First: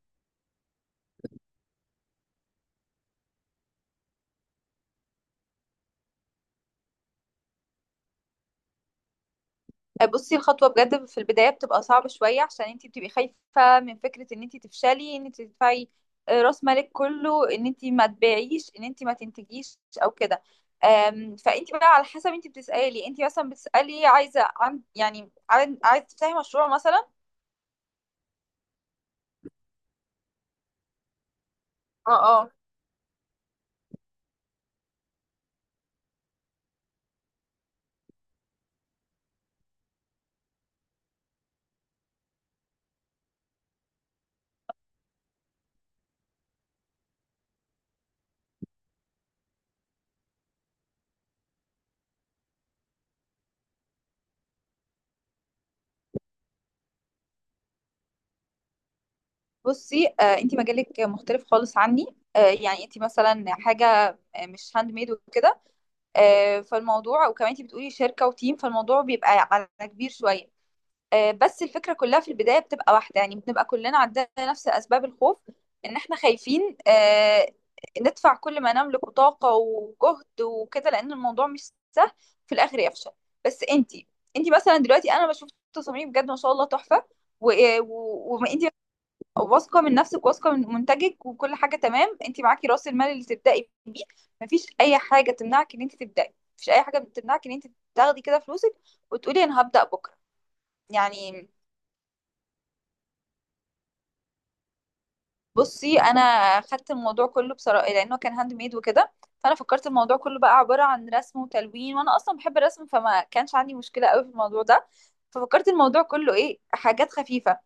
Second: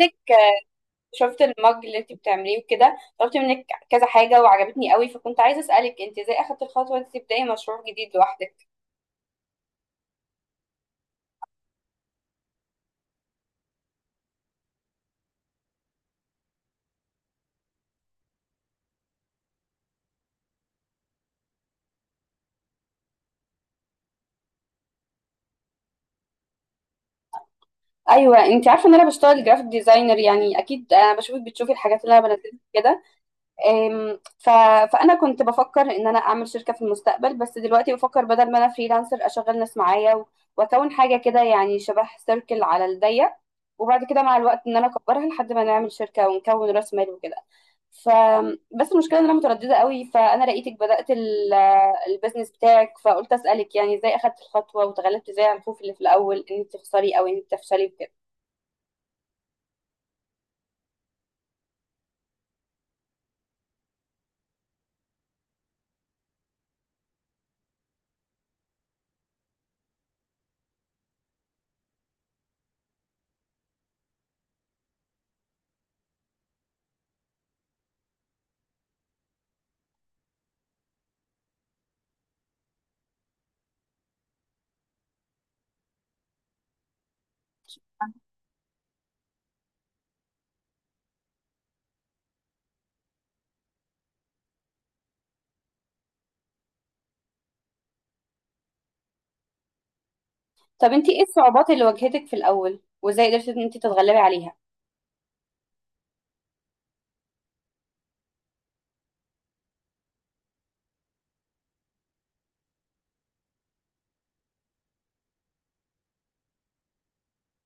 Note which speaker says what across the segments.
Speaker 1: منك. شفت المج اللي انت بتعمليه وكده، طلبت منك كذا حاجة وعجبتني قوي، فكنت عايزة أسألك انت ازاي اخدت الخطوة دي تبدأي مشروع جديد لوحدك؟
Speaker 2: بصي الخطوة بجد في البداية بتبقى صعبة شوية، عشان انتي بتبقي خايفة من فكرة ان انتي تفشلي، ان انتي تدفعي راس مالك كله، ان انتي ما تبيعيش، ان انتي ما تنتجيش او كده. فانتي بقى على حسب، انتي بتسألي، انتي مثلا بتسألي عايزة عن يعني عايزة تفتحي مشروع مثلا.
Speaker 1: ايوه انت عارفة ان انا بشتغل جرافيك ديزاينر، يعني اكيد انا بشوفك بتشوفي الحاجات
Speaker 2: اه،
Speaker 1: اللي انا
Speaker 2: اه.
Speaker 1: بنزلها كده. أم، ف... فانا كنت بفكر ان انا اعمل شركة في المستقبل، بس دلوقتي بفكر بدل ما انا فريلانسر اشغل ناس معايا واكون حاجة كده، يعني شبه سيركل على الضيق، وبعد كده مع الوقت ان انا اكبرها لحد ما نعمل شركة ونكون راس مال وكده. ف بس المشكله ان انا متردده قوي، فانا لقيتك بدات البيزنس بتاعك، فقلت اسالك يعني ازاي اخدت الخطوه وتغلبت ازاي على الخوف اللي في الاول ان انت تخسري او ان انت تفشلي بكده.
Speaker 2: بصي، انتي مجالك مختلف خالص عني. يعني انتي مثلا حاجة مش هاند ميد وكده. فالموضوع، وكمان انتي بتقولي شركة وتيم، فالموضوع بيبقى على كبير شوية. بس الفكرة كلها في البداية بتبقى واحدة، يعني بنبقى كلنا عندنا نفس أسباب الخوف. إن إحنا خايفين ندفع كل ما نملك طاقة وجهد وكده، لأن الموضوع مش سهل في الآخر يفشل. بس أنتي مثلا دلوقتي أنا بشوف تصاميم بجد ما شاء الله تحفة. وأنتي واثقة من نفسك، واثقة من منتجك، وكل حاجة تمام. أنتي معاكي رأس المال اللي تبدأي بيه. مفيش أي حاجة تمنعك إن أنتي تبدأي، مفيش أي حاجة تمنعك إن أنتي تاخدي كده فلوسك وتقولي أنا هبدأ بكرة.
Speaker 1: طب انت ايه
Speaker 2: يعني،
Speaker 1: الصعوبات اللي واجهتك في الاول وازاي قدرتي ان انت تتغلبي عليها؟
Speaker 2: بصي انا خدت الموضوع كله بصراحه لانه كان هاند ميد وكده. فانا فكرت الموضوع كله بقى عباره عن رسم وتلوين، وانا اصلا بحب الرسم فما كانش عندي مشكله قوي في الموضوع ده. ففكرت الموضوع كله ايه، حاجات خفيفه.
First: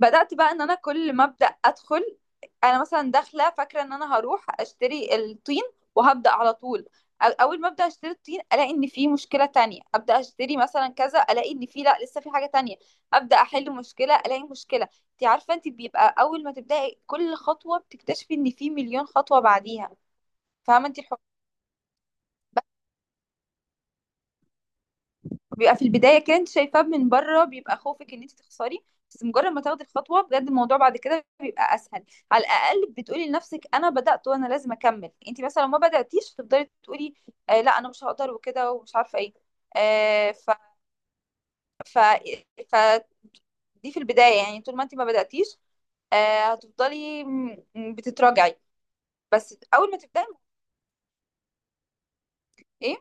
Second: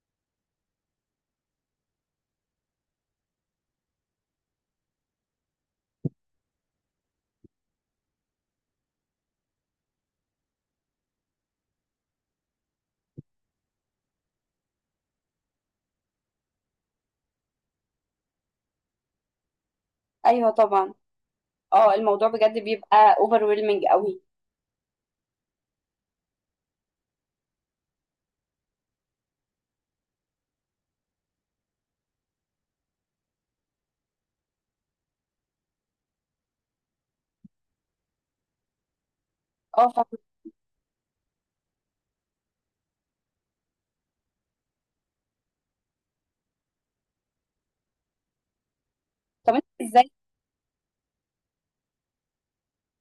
Speaker 2: بدأت بقى، ان انا كل ما ابدأ ادخل، انا مثلا داخله فاكره ان انا هروح اشتري الطين وهبدأ على طول، اول ما ابدأ اشتري الطين الاقي ان في مشكله تانية، ابدأ اشتري مثلا كذا الاقي ان في، لا، لسه في حاجه تانية، ابدأ احل مشكله الاقي مشكله. انت عارفه، انت بيبقى اول ما تبدأي كل خطوه بتكتشفي ان في مليون خطوه بعديها.
Speaker 1: ايوه
Speaker 2: فاهمه
Speaker 1: طبعا.
Speaker 2: انت.
Speaker 1: اه الموضوع بجد بيبقى اوفر ويلمنج قوي.
Speaker 2: بيبقى في البدايه كده انت شايفاه من بره، بيبقى خوفك ان انت تخسري، بس مجرد ما تاخدي الخطوه بجد الموضوع بعد كده بيبقى اسهل. على الاقل بتقولي لنفسك انا بدات وانا لازم اكمل. انت مثلا لو ما بداتيش تفضلي تقولي لا انا مش هقدر وكده ومش عارفه ايه.
Speaker 1: اه فاهمة.
Speaker 2: آه ف ف ف دي في البدايه، يعني طول ما انت ما بداتيش هتفضلي بتتراجعي،
Speaker 1: طب
Speaker 2: بس
Speaker 1: انت
Speaker 2: اول ما
Speaker 1: ازاي،
Speaker 2: تبداي. ايه؟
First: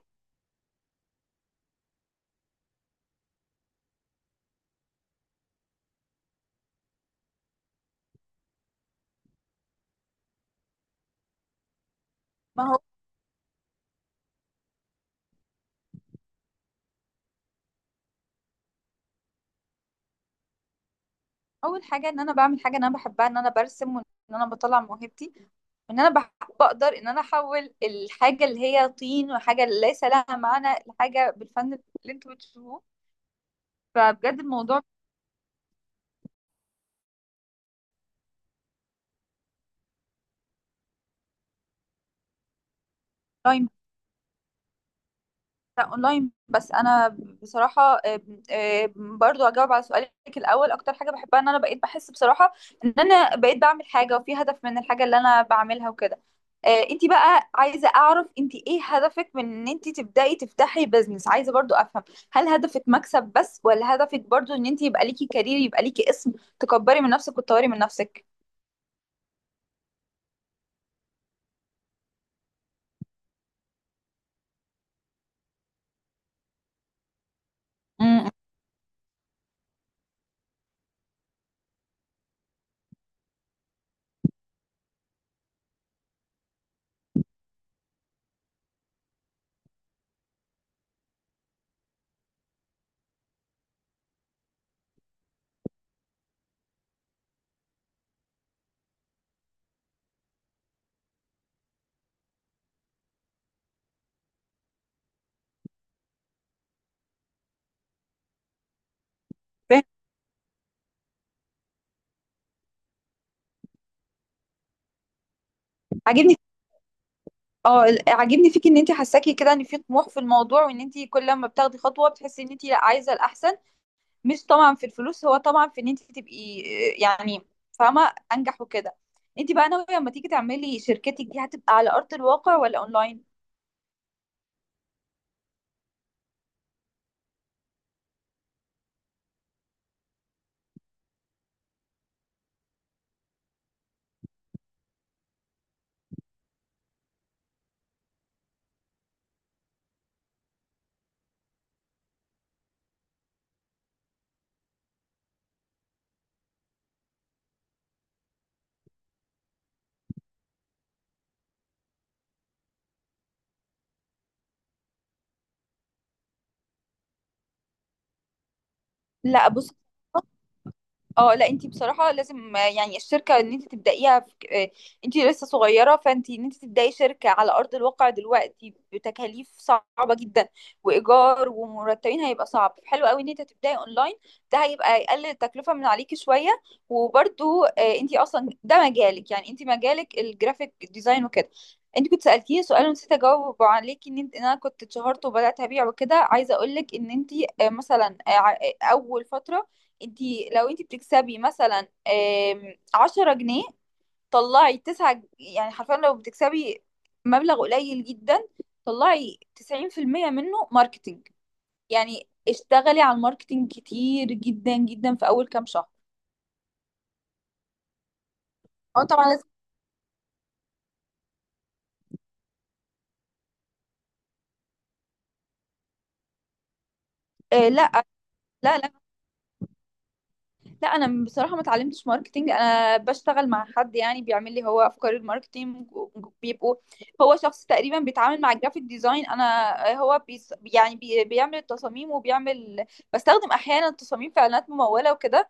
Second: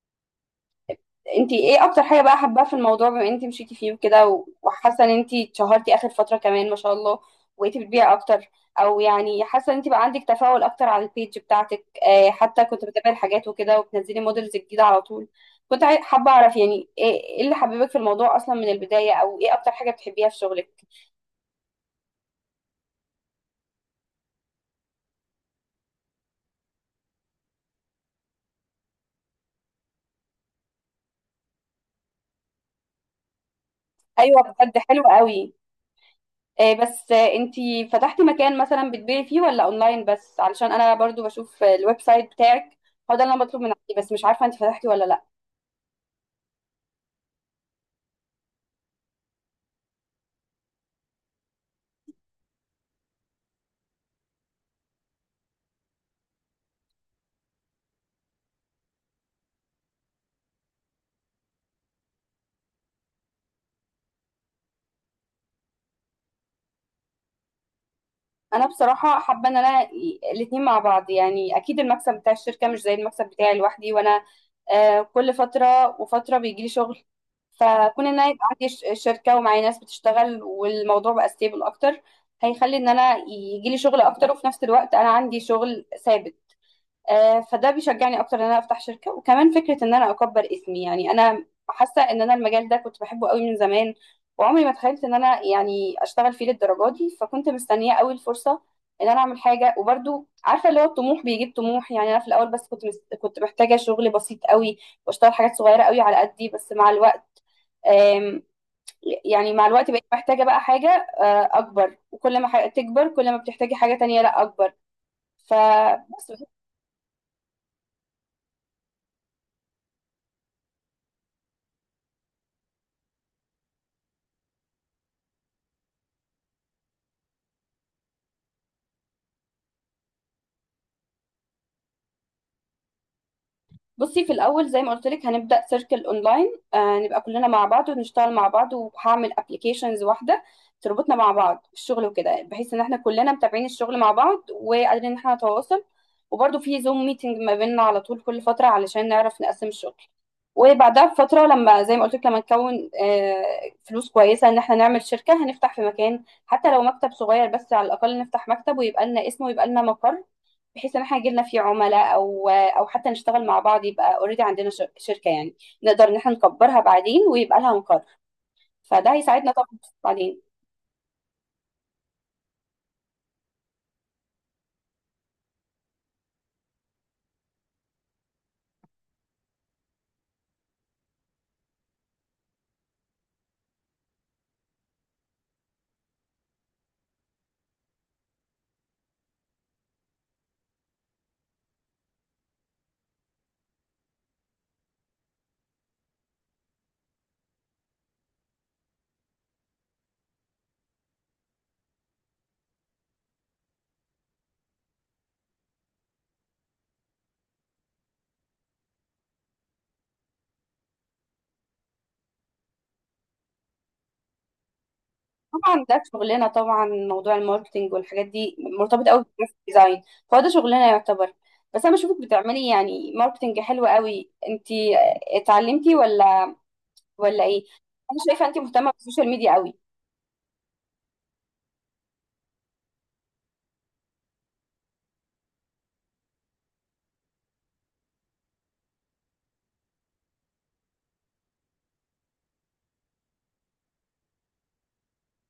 Speaker 1: انتي ايه اكتر حاجة بقى حابة في الموضوع، بما انتي مشيتي فيه وكده، وحاسة ان انتي اتشهرتي اخر فترة كمان ما شاء الله وبقيتي بتبيعي اكتر، او يعني حاسة ان انتي بقى عندك تفاعل اكتر على البيج بتاعتك، آه حتى
Speaker 2: ما هو،
Speaker 1: كنت بتابعي الحاجات وكده وبتنزلي موديلز جديدة على طول. حابة اعرف يعني ايه، ايه اللي حببك في الموضوع اصلا من البداية، او ايه اكتر حاجة بتحبيها في شغلك؟
Speaker 2: اول حاجه ان انا بعمل حاجه انا بحبها، ان انا برسم، وان انا بطلع موهبتي، وان انا بقدر ان انا احول الحاجه اللي هي طين وحاجه ليس لها معنى لحاجه بالفن اللي انتوا بتشوفوه. فبجد
Speaker 1: ايوه بجد
Speaker 2: الموضوع.
Speaker 1: حلو قوي. آه بس آه انتي فتحتي مكان مثلا بتبيعي فيه ولا اونلاين بس؟ علشان انا برضو بشوف الويب سايت بتاعك، هو ده اللي انا بطلب من عندي، بس مش عارفة انتي فتحتي ولا لا.
Speaker 2: اونلاين بس. انا بصراحه برضو اجاوب على سؤالك الاول، اكتر حاجه بحبها ان انا بقيت بحس بصراحه ان انا بقيت بعمل حاجه وفي هدف من الحاجه اللي انا بعملها وكده. انتي بقى عايزه اعرف انتي ايه هدفك من ان انتي تبداي تفتحي بزنس؟ عايزه برضو افهم، هل هدفك مكسب بس، ولا هدفك برضو ان انتي يبقى ليكي كارير، يبقى ليكي اسم، تكبري من نفسك وتطوري من نفسك؟
Speaker 1: انا بصراحه حابه ان انا الاتنين مع بعض، يعني اكيد المكسب بتاع الشركه مش زي المكسب بتاعي لوحدي، وانا كل فتره وفتره بيجي لي شغل، فكون ان انا
Speaker 2: امم.
Speaker 1: يبقى عندي شركه ومعايا ناس بتشتغل والموضوع بقى ستيبل اكتر، هيخلي ان انا يجي لي شغل اكتر، وفي نفس الوقت انا عندي شغل ثابت. فده بيشجعني اكتر ان انا افتح شركه، وكمان فكره ان انا اكبر اسمي. يعني انا حاسه ان انا المجال ده كنت بحبه قوي من زمان، وعمري ما تخيلت ان انا يعني اشتغل فيه للدرجه دي، فكنت مستنيه قوي الفرصه ان انا اعمل حاجه. وبرده عارفه اللي هو الطموح بيجيب طموح، يعني انا في الاول بس كنت محتاجه شغل بسيط قوي واشتغل حاجات صغيره قوي على قدي، بس مع الوقت، آم، يعني مع
Speaker 2: فاهم.
Speaker 1: الوقت بقيت محتاجه بقى حاجه اكبر، وكل ما حاجة تكبر كل ما بتحتاجي حاجه تانية لا اكبر. فبس
Speaker 2: عاجبني عاجبني فيك ان انت حاساكي كده ان في طموح في الموضوع، وان انت كل ما بتاخدي خطوه بتحسي ان انت لا عايزه الاحسن. مش طبعا في الفلوس، هو طبعا في ان انت تبقي يعني، فاهمه، انجح وكده. انت بقى ناويه لما تيجي تعملي شركتك دي، هتبقى على ارض الواقع ولا اونلاين؟
Speaker 1: بصي في الاول زي ما قلت لك هنبدا سيركل اونلاين، آه نبقى كلنا مع بعض ونشتغل مع بعض، وهعمل ابلكيشنز واحده تربطنا مع بعض في الشغل وكده، بحيث ان احنا كلنا متابعين الشغل مع بعض وقادرين ان احنا نتواصل، وبرده في زوم ميتنج ما بيننا على طول كل فتره علشان نعرف نقسم الشغل. وبعدها بفتره، لما زي ما قلت لك لما نكون آه فلوس كويسه ان احنا نعمل شركه، هنفتح في مكان حتى لو مكتب صغير، بس على الاقل نفتح مكتب ويبقى لنا اسم ويبقى لنا مقر، بحيث ان احنا يجيلنا فيه عملاء او حتى نشتغل مع بعض، يبقى اوريدي عندنا شركه يعني، نقدر ان احنا نكبرها بعدين ويبقى لها مقر، فده
Speaker 2: لا.
Speaker 1: هيساعدنا طبعا بعدين.
Speaker 2: اه لا، انت بصراحه لازم يعني الشركه ان انت تبدايها في... آه، انت لسه صغيره، فانت ان انت تبداي شركه على ارض الواقع دلوقتي بتكاليف صعبه جدا، وايجار ومرتبين، هيبقى صعب. حلو قوي ان انت تبداي اونلاين، ده هيبقى يقلل التكلفه من عليكي شويه. وبرده انت اصلا ده مجالك، يعني انت مجالك الجرافيك ديزاين وكده. انت كنت سالتيني سؤال ونسيت اجاوب عليكي، ان انت ان انا كنت اتشهرت وبدات ابيع وكده. عايزه اقول لك ان انت مثلا اول فتره، انتي لو انتي بتكسبي مثلا 10 جنيه، طلعي تسعة يعني حرفيا لو بتكسبي مبلغ قليل جدا، طلعي 90% منه ماركتينج. يعني اشتغلي على الماركتينج كتير جدا جدا في أول كام
Speaker 1: طبعا
Speaker 2: شهر.
Speaker 1: ده شغلنا، طبعا موضوع الماركتينج والحاجات دي
Speaker 2: اه
Speaker 1: مرتبط قوي
Speaker 2: طبعا لازم.
Speaker 1: بالجرافيك ديزاين، فهو ده شغلنا يعتبر. بس انا بشوفك بتعملي يعني ماركتينج حلو قوي، انت اتعلمتي ولا ولا ايه؟
Speaker 2: لا،
Speaker 1: انا شايفه انت
Speaker 2: لا،
Speaker 1: مهتمه بالسوشيال ميديا قوي.
Speaker 2: لا، انا بصراحه ما اتعلمتش ماركتينج. انا بشتغل مع حد يعني بيعمل لي هو افكار الماركتينج. بيبقوا، هو شخص تقريبا بيتعامل مع الجرافيك ديزاين. انا هو يعني بيعمل التصاميم وبيعمل. بستخدم احيانا تصاميم في اعلانات مموله وكده.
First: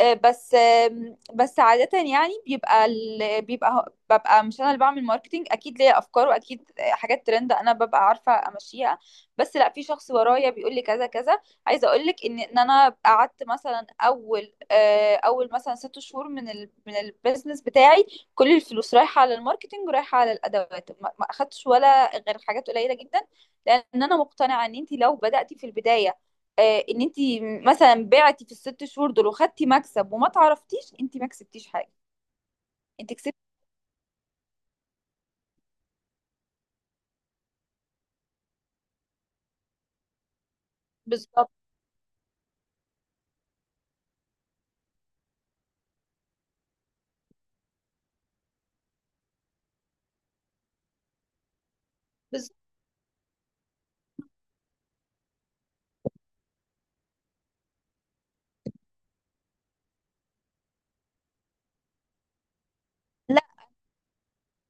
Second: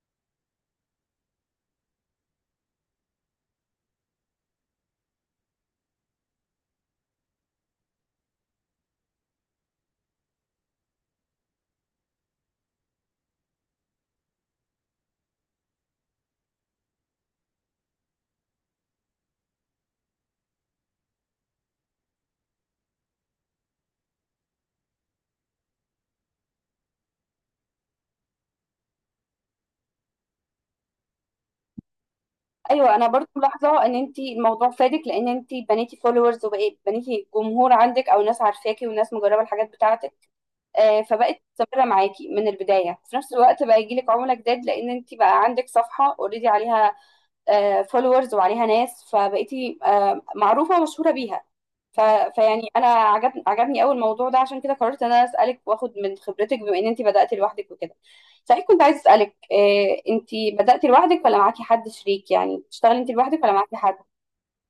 Speaker 2: بس عادة يعني بيبقى ببقى مش انا اللي بعمل ماركتينج. اكيد ليا افكار، واكيد حاجات ترند انا ببقى عارفة امشيها، بس لا، في شخص ورايا بيقول لي كذا كذا. عايزة اقول لك ان انا قعدت مثلا اول مثلا 6 شهور من البيزنس بتاعي، كل الفلوس رايحة على الماركتينج ورايحة على الادوات، ما اخدتش ولا غير حاجات قليلة جدا. لان انا مقتنعة ان انت لو بدأتي في البداية، ان انت مثلا بعتي في الست شهور دول وخدتي مكسب وما تعرفتيش، انت ما كسبتيش حاجه،
Speaker 1: ايوه انا
Speaker 2: انت
Speaker 1: برضو
Speaker 2: كسبتي.
Speaker 1: ملاحظه ان انت الموضوع فادك، لان انت بنيتي فولورز وبقيت بنيتي جمهور عندك، او ناس عارفاكي وناس مجربه الحاجات بتاعتك، فبقت
Speaker 2: بالظبط.
Speaker 1: مستمره معاكي من البدايه، في نفس الوقت بقى يجيلك عملاء جداد لان انت بقى عندك صفحه اوريدي عليها فولورز وعليها ناس، فبقيتي معروفة ومشهورة بيها. ف...
Speaker 2: بالظبط.
Speaker 1: فيعني انا عجبني قوي الموضوع ده، عشان كده قررت ان انا اسالك واخد من خبرتك بما ان انت بدات لوحدك وكده. صحيح كنت عايز اسالك انت بدات لوحدك ولا معاكي حد شريك؟ يعني بتشتغلي انت لوحدك
Speaker 2: لا،
Speaker 1: ولا معاكي حد؟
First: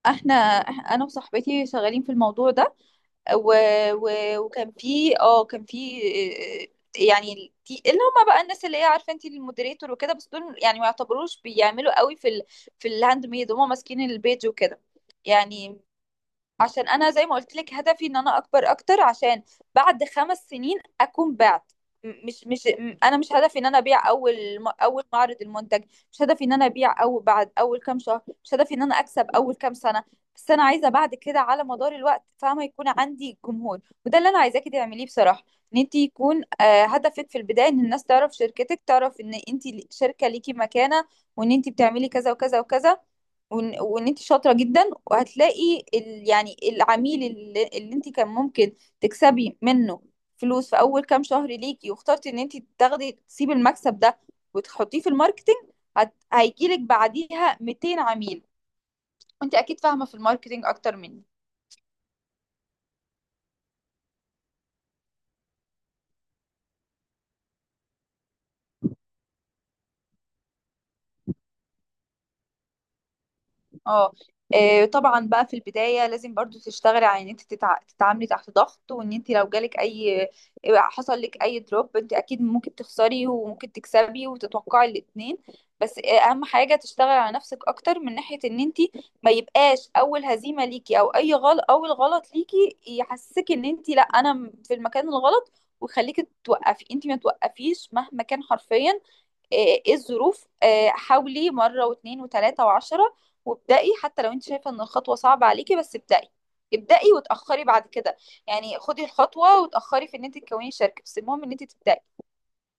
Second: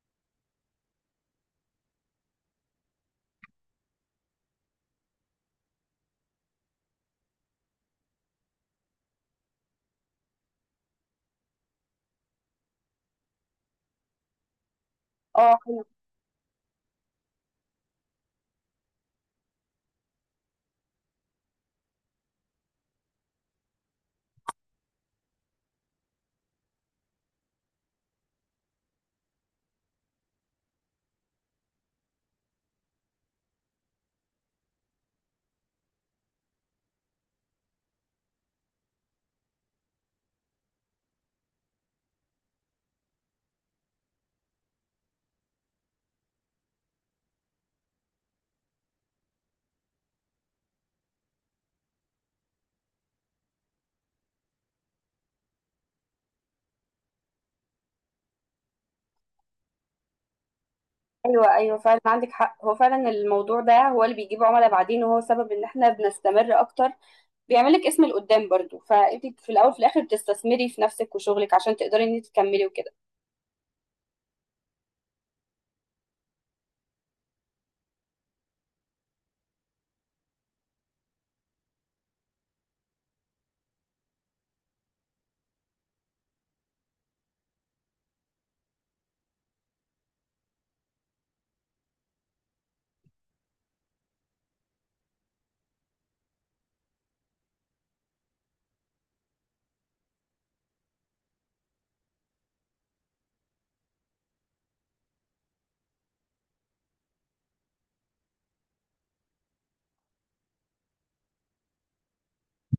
Speaker 2: احنا انا وصاحبتي شغالين في الموضوع ده. و... و... وكان في اه كان في يعني اللي هم بقى الناس اللي هي عارفه، انت المودريتور وكده، بس دول يعني ما يعتبروش بيعملوا قوي في ال... في الهاند ميد، هم ماسكين البيج وكده.
Speaker 1: اه.
Speaker 2: يعني عشان انا زي ما قلت لك هدفي ان انا اكبر اكتر، عشان بعد 5 سنين اكون بعت. م- مش مش م- انا مش هدفي ان انا ابيع اول معرض المنتج، مش هدفي ان انا ابيع اول بعد اول كام شهر، مش هدفي ان انا اكسب اول كام سنه. بس انا عايزه بعد كده على مدار الوقت، فاهمه، يكون عندي جمهور. وده اللي انا عايزاكي تعمليه بصراحه، ان انت يكون هدفك في البدايه ان الناس تعرف شركتك، تعرف ان انت شركه ليكي مكانه، وان انت بتعملي كذا وكذا وكذا، وإن انت شاطره جدا. وهتلاقي ال... يعني العميل اللي انت كان ممكن تكسبي منه فلوس في اول كام شهر ليكي، واخترتي ان انت تاخدي، تسيبي المكسب ده وتحطيه في الماركتينج، هيجيلك بعديها 200 عميل. انت اكيد فاهمه في الماركتينج اكتر مني.
Speaker 1: ايوه ايوه فعلا عندك حق، هو فعلا الموضوع ده هو اللي بيجيب عملاء بعدين، وهو سبب ان احنا بنستمر اكتر، بيعمل لك اسم لقدام برضو، فانت في الاول في الاخر بتستثمري في نفسك وشغلك عشان تقدري ان انت تكملي وكده.
Speaker 2: اه طبعا بقى في البداية لازم برضو تشتغلي على ان انت تتعاملي تحت ضغط. وان انت لو جالك اي، حصل لك اي دروب، انت اكيد ممكن تخسري وممكن تكسبي، وتتوقعي الاتنين. بس اهم حاجة تشتغلي على نفسك اكتر، من ناحية ان انت ما يبقاش اول هزيمة ليكي او اي غلط، اول غلط ليكي، يحسسك ان انت لا انا في المكان الغلط ويخليكي توقفي. انت ما توقفيش مهما كان، حرفيا إيه الظروف. حاولي مرة واتنين وتلاتة وعشرة. وابدأي حتى لو انت شايفة ان الخطوة صعبة عليكي، بس ابدأي. ابدأي وتأخري بعد كده، يعني خدي الخطوة وتأخري في ان انت تكوني شركة، بس المهم ان انت تبدأي.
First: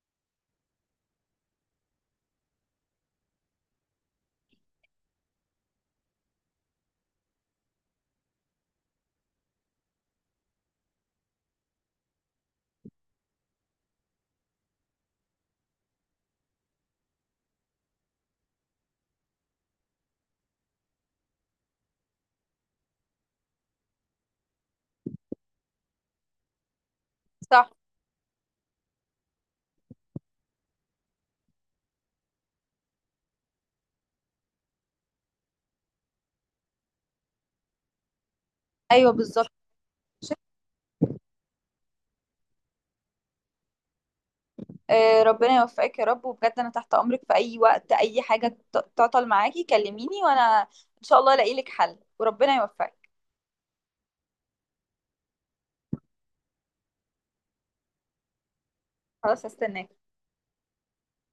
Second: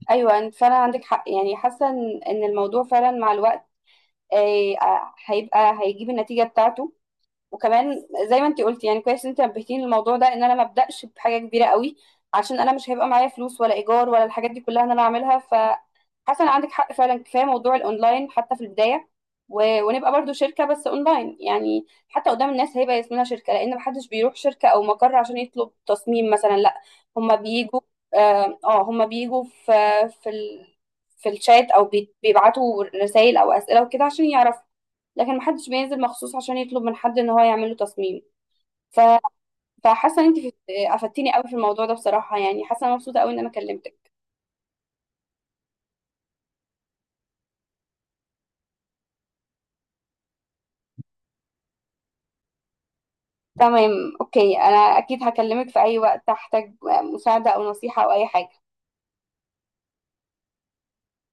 Speaker 1: ايوه انت فعلا عندك حق، يعني حاسه ان إن الموضوع فعلا مع الوقت هيبقى هيجيب النتيجه بتاعته. وكمان زي ما انت قلتي، يعني كويس انت نبهتيني للموضوع ده ان انا ما ابداش بحاجه كبيره قوي، عشان انا مش هيبقى معايا فلوس ولا ايجار ولا الحاجات دي كلها ان انا اعملها. حسن عندك حق فعلا، كفايه موضوع الاونلاين حتى في البدايه، ونبقى برضو شركه بس اونلاين. يعني حتى قدام الناس هيبقى اسمنا شركه، لان محدش بيروح شركه او مقر عشان يطلب تصميم مثلا، لا هما
Speaker 2: صح.
Speaker 1: بيجوا، اه هما بيجوا في في ال... في الشات، او بيبعتوا رسائل او اسئله وكده عشان يعرفوا، لكن محدش بينزل مخصوص عشان يطلب من حد ان هو يعمل له تصميم. ف...
Speaker 2: ايوه بالظبط.
Speaker 1: فحاسه ان انت افدتيني قوي في الموضوع ده بصراحه، يعني حاسه أنا مبسوطه قوي ان انا كلمتك.
Speaker 2: ربنا يوفقك يا رب، وبجد انا تحت امرك في اي وقت، اي حاجة تعطل معاكي كلميني، وانا ان شاء الله الاقي لك حل، وربنا يوفقك.
Speaker 1: تمام، اوكي انا اكيد هكلمك في اي وقت احتاج مساعده او نصيحه او اي حاجه.
Speaker 2: خلاص هستناك.